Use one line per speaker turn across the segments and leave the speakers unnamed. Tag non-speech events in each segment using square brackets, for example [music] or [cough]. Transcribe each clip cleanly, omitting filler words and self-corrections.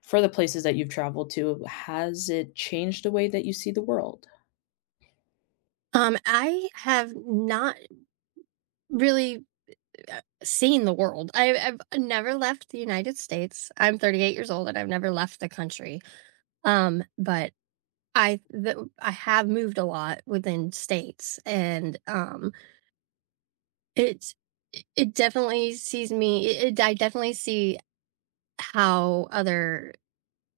For the places that you've traveled to, has it changed the way that you see the world?
I have not really, seen the world. I've never left the United States. I'm 38 years old, and I've never left the country. But I have moved a lot within states, and, it's it definitely sees me it it I definitely see how other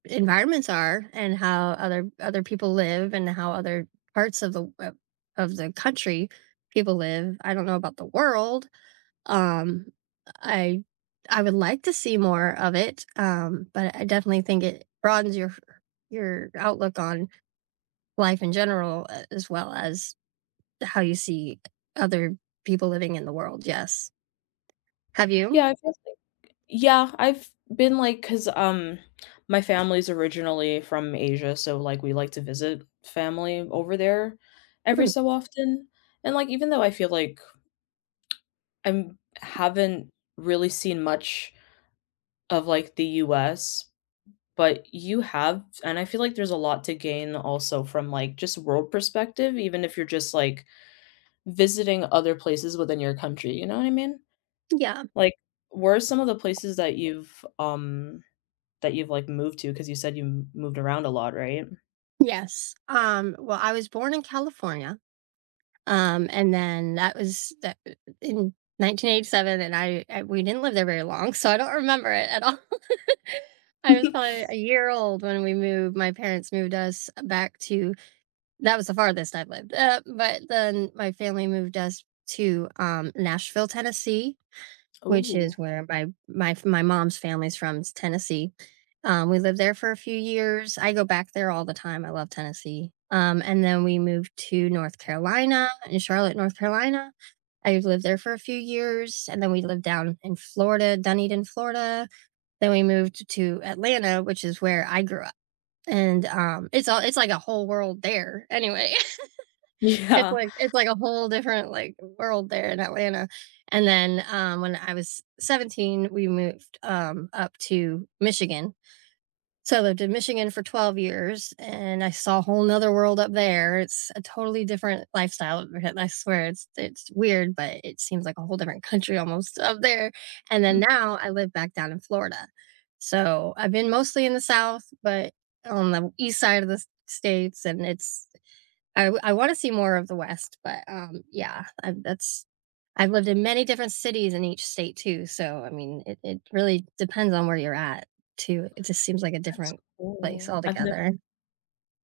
environments are and how other people live and how other parts of of the country people live. I don't know about the world. Um, I I would like to see more of it, but I definitely think it broadens your outlook on life in general, a as well as how you see other people living in the world, yes. Have
Yeah,
you?
I feel Yeah, I've been like, 'cause my family's originally from Asia, so, like, we like to visit family over there every
Mm,
so often, and, like, even though I feel like I'm haven't really seen much of, like, the US, but you have, and I feel like there's a lot to gain also from, like, just world perspective, even if you're just, like, visiting other places within your country, you know what I mean?
yeah.
Like, where are some of the places that That you've, like, moved to because you said you m moved around a lot, right?
Yes. Well, I was born in California, and then that was that in 1987, and I we didn't live there very long, so I don't remember it at all. I was
[laughs]
probably a year old when we moved. My parents moved us back to that was the farthest I've lived. But then my family moved us to Nashville, Tennessee, which is
Oh.
where my mom's family's from. It's Tennessee. We lived there for a few years. I go back there all the time. I love Tennessee. And then we moved to North Carolina in Charlotte, North Carolina. I lived there for a few years, and then we lived down in Florida, Dunedin, Florida, then we moved to Atlanta, which is where I grew up, and, it's all it's like a whole world there anyway. [laughs]
Yeah.
It's like a whole different, like, world there in Atlanta, and then, when I was 17, we moved, up to Michigan, so I lived in Michigan for 12 years and I saw a whole nother world up there. It's a totally different lifestyle. I swear it's weird, but it seems like a whole different country almost up there. And then
Hmm.
now I live back down in Florida. So I've been mostly in the South, but on the east side of the states, and it's I wanna see more of the West, but, yeah, I've lived in many different cities in each state too, so, I mean, it really depends on where you're at too. It just seems like a
That's
different place
cool. I've never
altogether.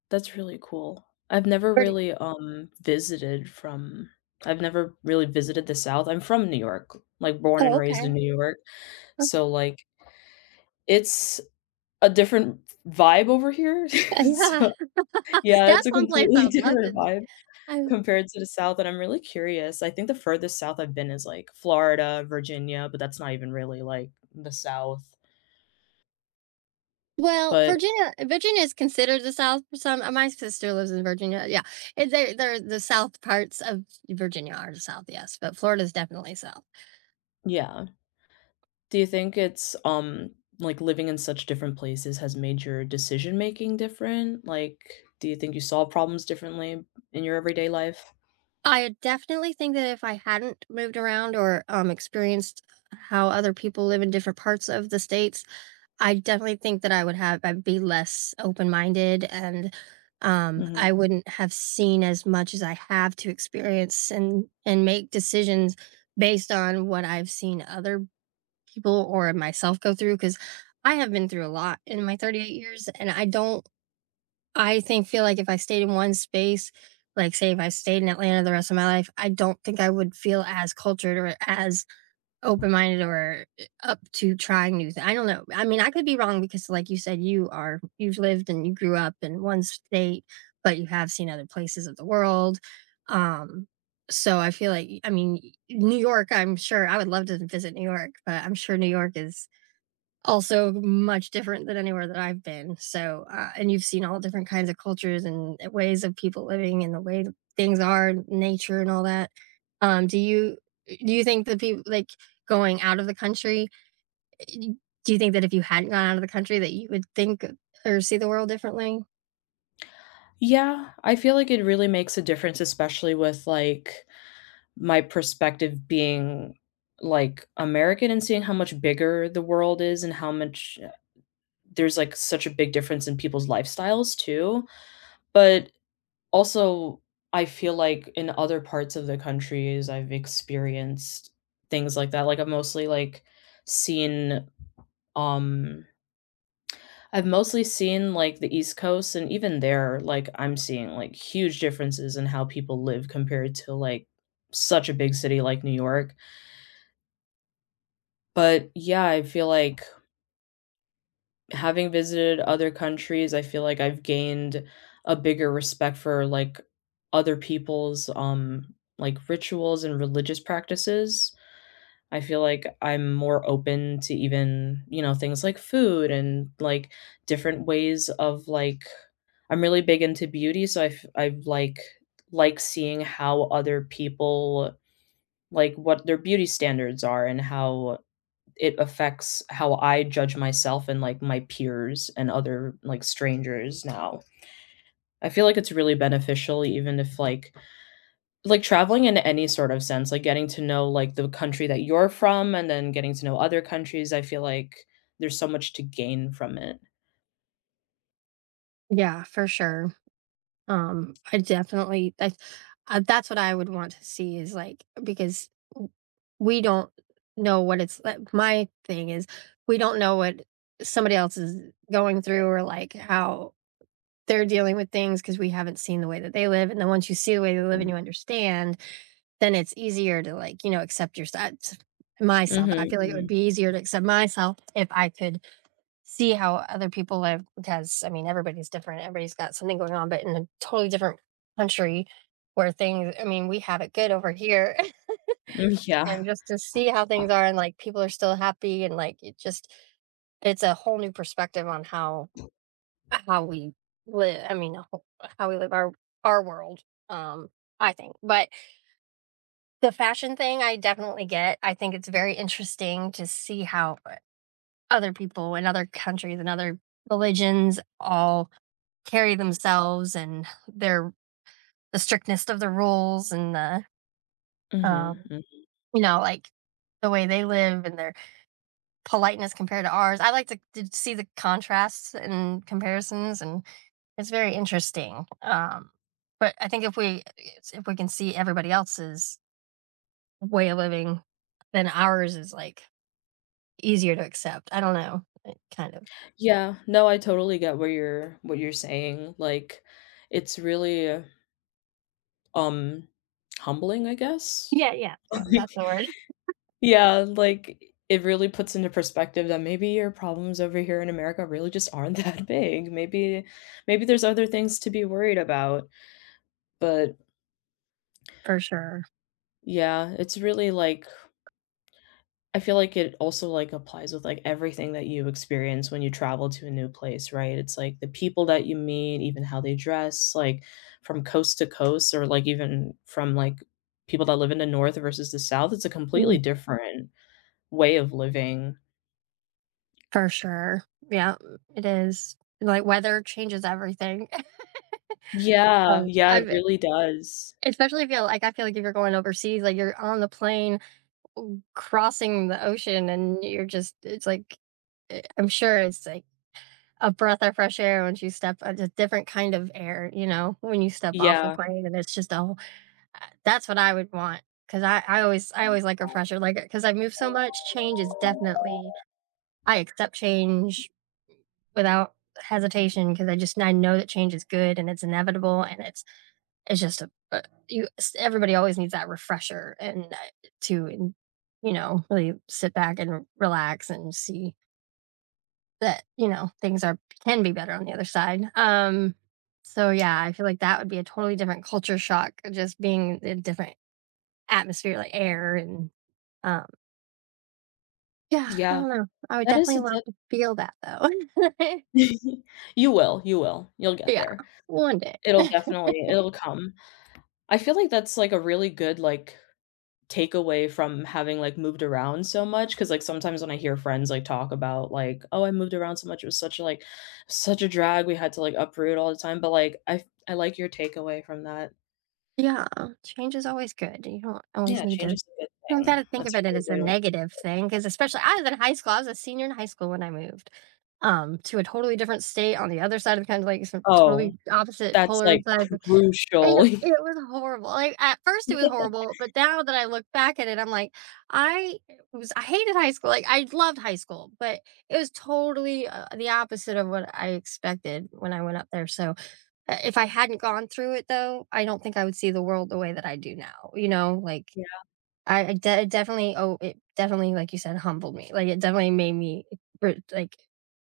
That's really cool. I've never
Where do
really, visited from I've never really visited the South. I'm from New York, like, born and
Oh,
raised
okay.
in New York,
Oh,
so, like, it's a different vibe over here, [laughs]
yeah.
so
[laughs]
yeah, it's
That's
a
one place I
completely [laughs]
would love
different
to
vibe
I
compared to the South, and I'm really curious. I think the furthest south I've been is, like, Florida, Virginia, but that's not even really, like, the South,
well,
but
Virginia is considered the South for some my sister lives in Virginia, yeah. And the South parts of Virginia are the South, yes, but Florida's definitely South.
yeah. Do you think it's, like, living in such different places has made your decision making different? Like, do you think you solve problems differently in your everyday life?
I definitely think that if I hadn't moved around or, experienced how other people live in different parts of the states, I definitely think that I would have I'd be less open-minded, and,
Mhm.
I wouldn't have seen as much as I have to experience and make decisions based on what I've seen other people or myself go through because I have been through a lot in my 38 years, and I don't I think feel like if I stayed in one space, like say if I stayed in Atlanta the rest of my life, I don't think I would feel as cultured or as open minded or up to trying new things. I don't know. I mean, I could be wrong because, like you said, you've lived and you grew up in one state, but you have seen other places of the world. Um, so I feel like I mean New York. I'm sure I would love to visit New York, but I'm sure New York is also much different than anywhere that I've been, so, and you've seen all different kinds of cultures and ways of people living and the way that things are and nature and all that. Um, do you do you think that people like, going out of the country, y- do you think that if you hadn't gone out of the country that you would think or see the world differently?
Yeah, I feel like it really makes a difference, especially with, like, my perspective being, like, American and seeing how much bigger the world is and how much there's, like, such a big difference in people's lifestyles too. But Also, I feel like in other parts of the countries, I've experienced things like that, like, I've mostly, like, seen, um I've mostly seen, like, the East Coast, and even there, like, I'm seeing, like, huge differences in how people live compared to, like, such a big city like New York, but, yeah, I feel like Having visited other countries, I feel like I've gained a bigger respect for, like, other people's, like, rituals and religious practices. I feel like I'm more open to even, you know, things like food and, like, different ways of, I'm really big into beauty, so I like seeing how other people like, what their beauty standards are and how it affects how I judge myself and, like, my peers and other, like, strangers now. I feel like it's really beneficial even if, like, traveling in any sort of sense, like, getting to know, like, the country that you're from and then getting to know other countries, I feel like there's so much to gain from it.
Yeah, for sure. I definitely that's what I would want to see is like because w- we don't know what it's like. My thing is we don't know what somebody else is going through or like how they're dealing with things because we haven't seen the way that they live. And then once you see the way they live
Mhm.
and you understand, then it's easier to like, you know, accept yourself. Myself, I
Mhm,
feel like it would
mhm.
be easier to accept myself if I could see how other people live because I mean everybody's different. Everybody's got something going on, but in a totally different country where things I mean, we have it good over here. [laughs]
Mm, yeah.
And just to see how things are and like people are still happy and like it just it's a whole new perspective on how we live. I mean how we live our world. Um I think. But the fashion thing I definitely get. I think it's very interesting to see how other people in other countries and other religions all carry themselves and their the strictness of the rules and the um,
Mhm, mm.
you know like the way they live and their politeness compared to ours. I like to see the contrasts and comparisons, and it's very interesting. But I think if we can see everybody else's way of living, then ours is like easier to accept. I don't know, like, kind of.
Yeah, no, I totally get where you're saying, like, it's really, um, humbling, I guess?
Yeah, yeah, yeah.
[laughs]
That's the word
Yeah, like, it really puts into perspective that maybe your problems over here in America really just aren't [laughs] that big. Maybe maybe there's other things to be worried about, but,
for sure.
yeah, it's really, I feel like it also, like, applies with, like, everything that you experience when you travel to a new place, right? It's, like, the people that you meet, even how they dress, like, from coast to coast or, like, even from, like, people that live in the North versus the South, it's a completely different way of living.
For sure. Yeah, it is. Like, weather changes everything. [laughs]
Yeah, yeah, it
I've
really does.
Especially feel like I feel like if you're going overseas, like, you're on the plane w crossing the ocean, and you're just it's like, I'm sure it's like a breath of fresh air once you step it's a different kind of air, you know, when you step off the
Yeah,
plane, and it's just a whole uh, that's what I would want because I always like a fresher, like because 'cause I've moved so much, change is definitely I accept change without hesitation because I know that change is good and it's inevitable and it's just a you everybody always needs that refresher and to and, you know really sit back and relax and see that you know things are can be better on the other side. So yeah, I feel like that would be a totally different culture shock just being in a different atmosphere like air and um yeah, I
yeah.
don't know. I would
That is
definitely
a
love
dip
to feel that though. [laughs]
[laughs] You will, you will. You'll get
Yeah,
there.
one day.
It'll
[laughs]
definitely it'll come. I feel like that's, like, a really good, like, takeaway from having, like, moved around so much. Because like, sometimes when I hear friends, like, talk about, like, "Oh, I moved around so much, it was such a, like such a drag, we had to, like, uproot all the time," but, like, I like your takeaway from that.
Yeah, change is always good. You don't always
Yeah,
need to
change is a good
You don't
thing.
gotta think
That's
of it
a
as a
great way to
negative thing, because especially I was a senior in high school when I moved, to a totally different state on the other side of the country, like, some
Oh,
totally opposite
that's,
polar
like,
sides, and
crucial.
it was horrible, like, at first it was
[laughs]
horrible, but now that I look back at it, I'm like, I was I hated high school, like, I loved high school, but it was totally, the opposite of what I expected when I went up there, so if I hadn't gone through it though, I don't think I would see the world the way that I do now, you know? Like
Yeah.
I de- it definitely oh, it definitely like you said humbled me. Like it definitely made me like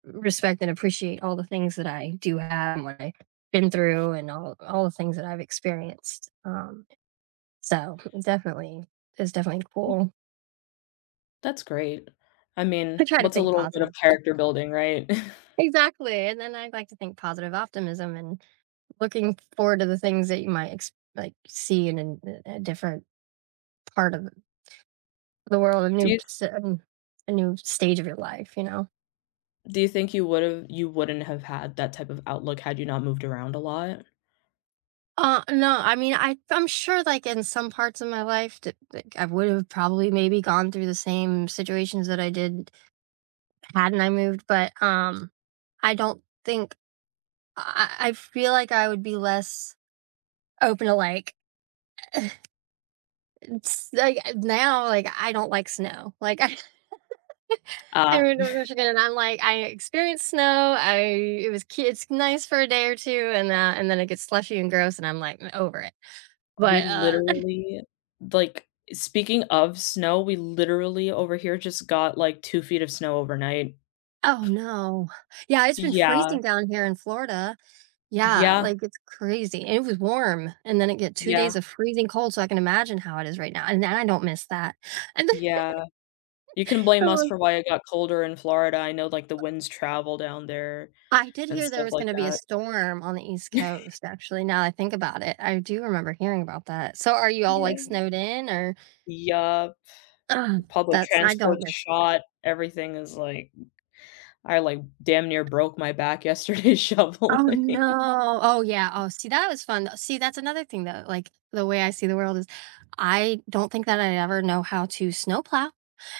respect and appreciate all the things that I do have and what I've been through and all the things that I've experienced. So definitely it's definitely cool.
That's great. I
I
mean,
try to
what's a
think
little bit of
positive. [laughs]
character building, right? [laughs]
Exactly. And then I like to think positive optimism and looking forward to the things that you might like see in a different part of the world,
Do you
a new stage of your life, you know?
do you think you would've you wouldn't have had that type of outlook had you not moved around a lot?
No, I mean, I'm sure like in some parts of my life that like, I would have probably maybe gone through the same situations that I did hadn't I moved, but I don't think I feel like I would be less open to like it's like now like I don't like snow. Like [laughs]
Uh,
I moved to Michigan, and I'm like, I experienced snow. I It was cu it's nice for a day or 2, and then it gets slushy and gross, and I'm like, I over it."
we
But, [laughs]
literally like, speaking of snow, we literally over here just got, like, 2 feet of snow overnight.
oh, no. Yeah, it's been
Yeah.
freezing down here in Florida. Yeah,
Yeah,
like, it's crazy. And it was warm, and then it get 2
yeah,
days of freezing cold, so I can imagine how it is right now, and then I don't miss that. And then
yeah. You can
[laughs]
blame
the
us
one-
for why it got colder in Florida. I know, like, the winds travel down there
I did
and
hear there
stuff
was
like
gonna be a
that.
storm on the East Coast, actually, now that I think about it. I do remember hearing about that. So are you all,
Yeah.
like, snowed in or
Yeah.
ugh,
Public
that's I don't
transport's
miss
shot, everything is, like I, like, damn near broke my back yesterday [laughs]
Oh,
shoveling.
no. Oh, yeah. Oh, see, that was fun. See, that's another thing though, like, the way I see the world is I don't think that I'd ever know how to snowplow,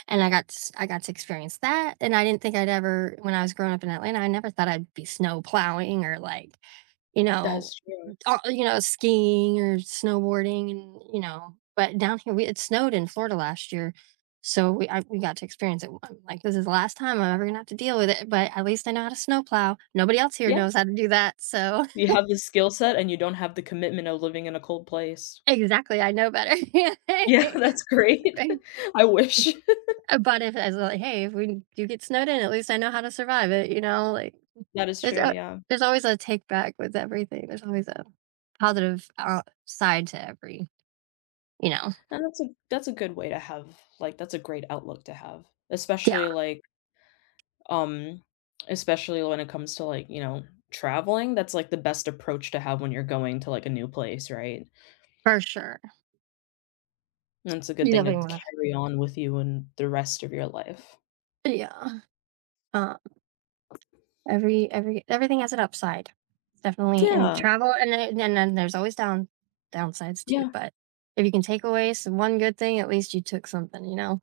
and I got to experience that, and I didn't think I'd ever when I was growing up in Atlanta, I never thought I'd be snowplowing or, like, you know,
That's true.
You know, skiing or snowboarding and, you know, but down here we it snowed in Florida last year, so we got to experience it, I'm like, "This is the last time I'm ever gonna have to deal with it, but at least I know how to snowplow. Nobody else here
Yeah,
knows how to do that, so"
you
[laughs]
have the skill set and you don't have the commitment of living in a cold place.
Exactly, I know better. [laughs]
Yeah, [laughs] that's great.
Right?
[laughs] I wish. [laughs]
But if I was like, "Hey, if we do get snowed in, at least I know how to survive it," you know, like,
That is
there's
true,
a
yeah.
there's always a take back with everything, there's always a positive, side to every you know?
And that's a good way to have like, that's a great outlook to have,
Yeah,
especially, like, um especially when it comes to, like, you know, traveling, that's, like, the best approach to have when you're going to, like, a new place, right?
for sure.
And it's a good
You
thing to
definitely wanna
carry on with you in the rest of your life.
Yeah. Um, every everything has an upside, definitely in
Yeah,
travel, and then there's always downsides too.
yeah,
But if you can take away some one good thing, at least you took something, you know,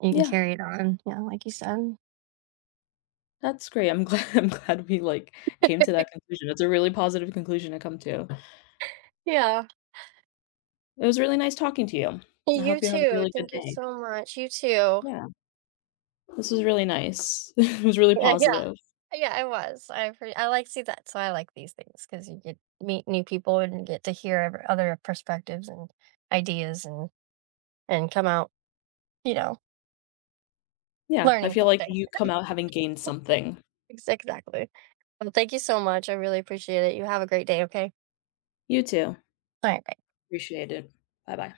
you can
yeah.
carry it on. Yeah, like you said.
That's great. I'm glad [laughs] I'm glad we, like, came to that conclusion. That's a really positive conclusion to come to.
Yeah.
It was really nice talking to you. I
You
hope you have a
too.
really good
Thank you
day.
so much. You too.
Yeah, this was really nice. [laughs] It was really
Yeah. Yeah,
positive.
yeah I was. I like see that. So I like these things because you get meet new people and you get to hear other perspectives and ideas and come out, you know,
Yeah, I
learning
feel like
something.
you come out having gained something.
Ex exactly. Well, thank you so much. I really appreciate it. You have a great day, okay?
You too.
All right.
Appreciate it. Bye-bye.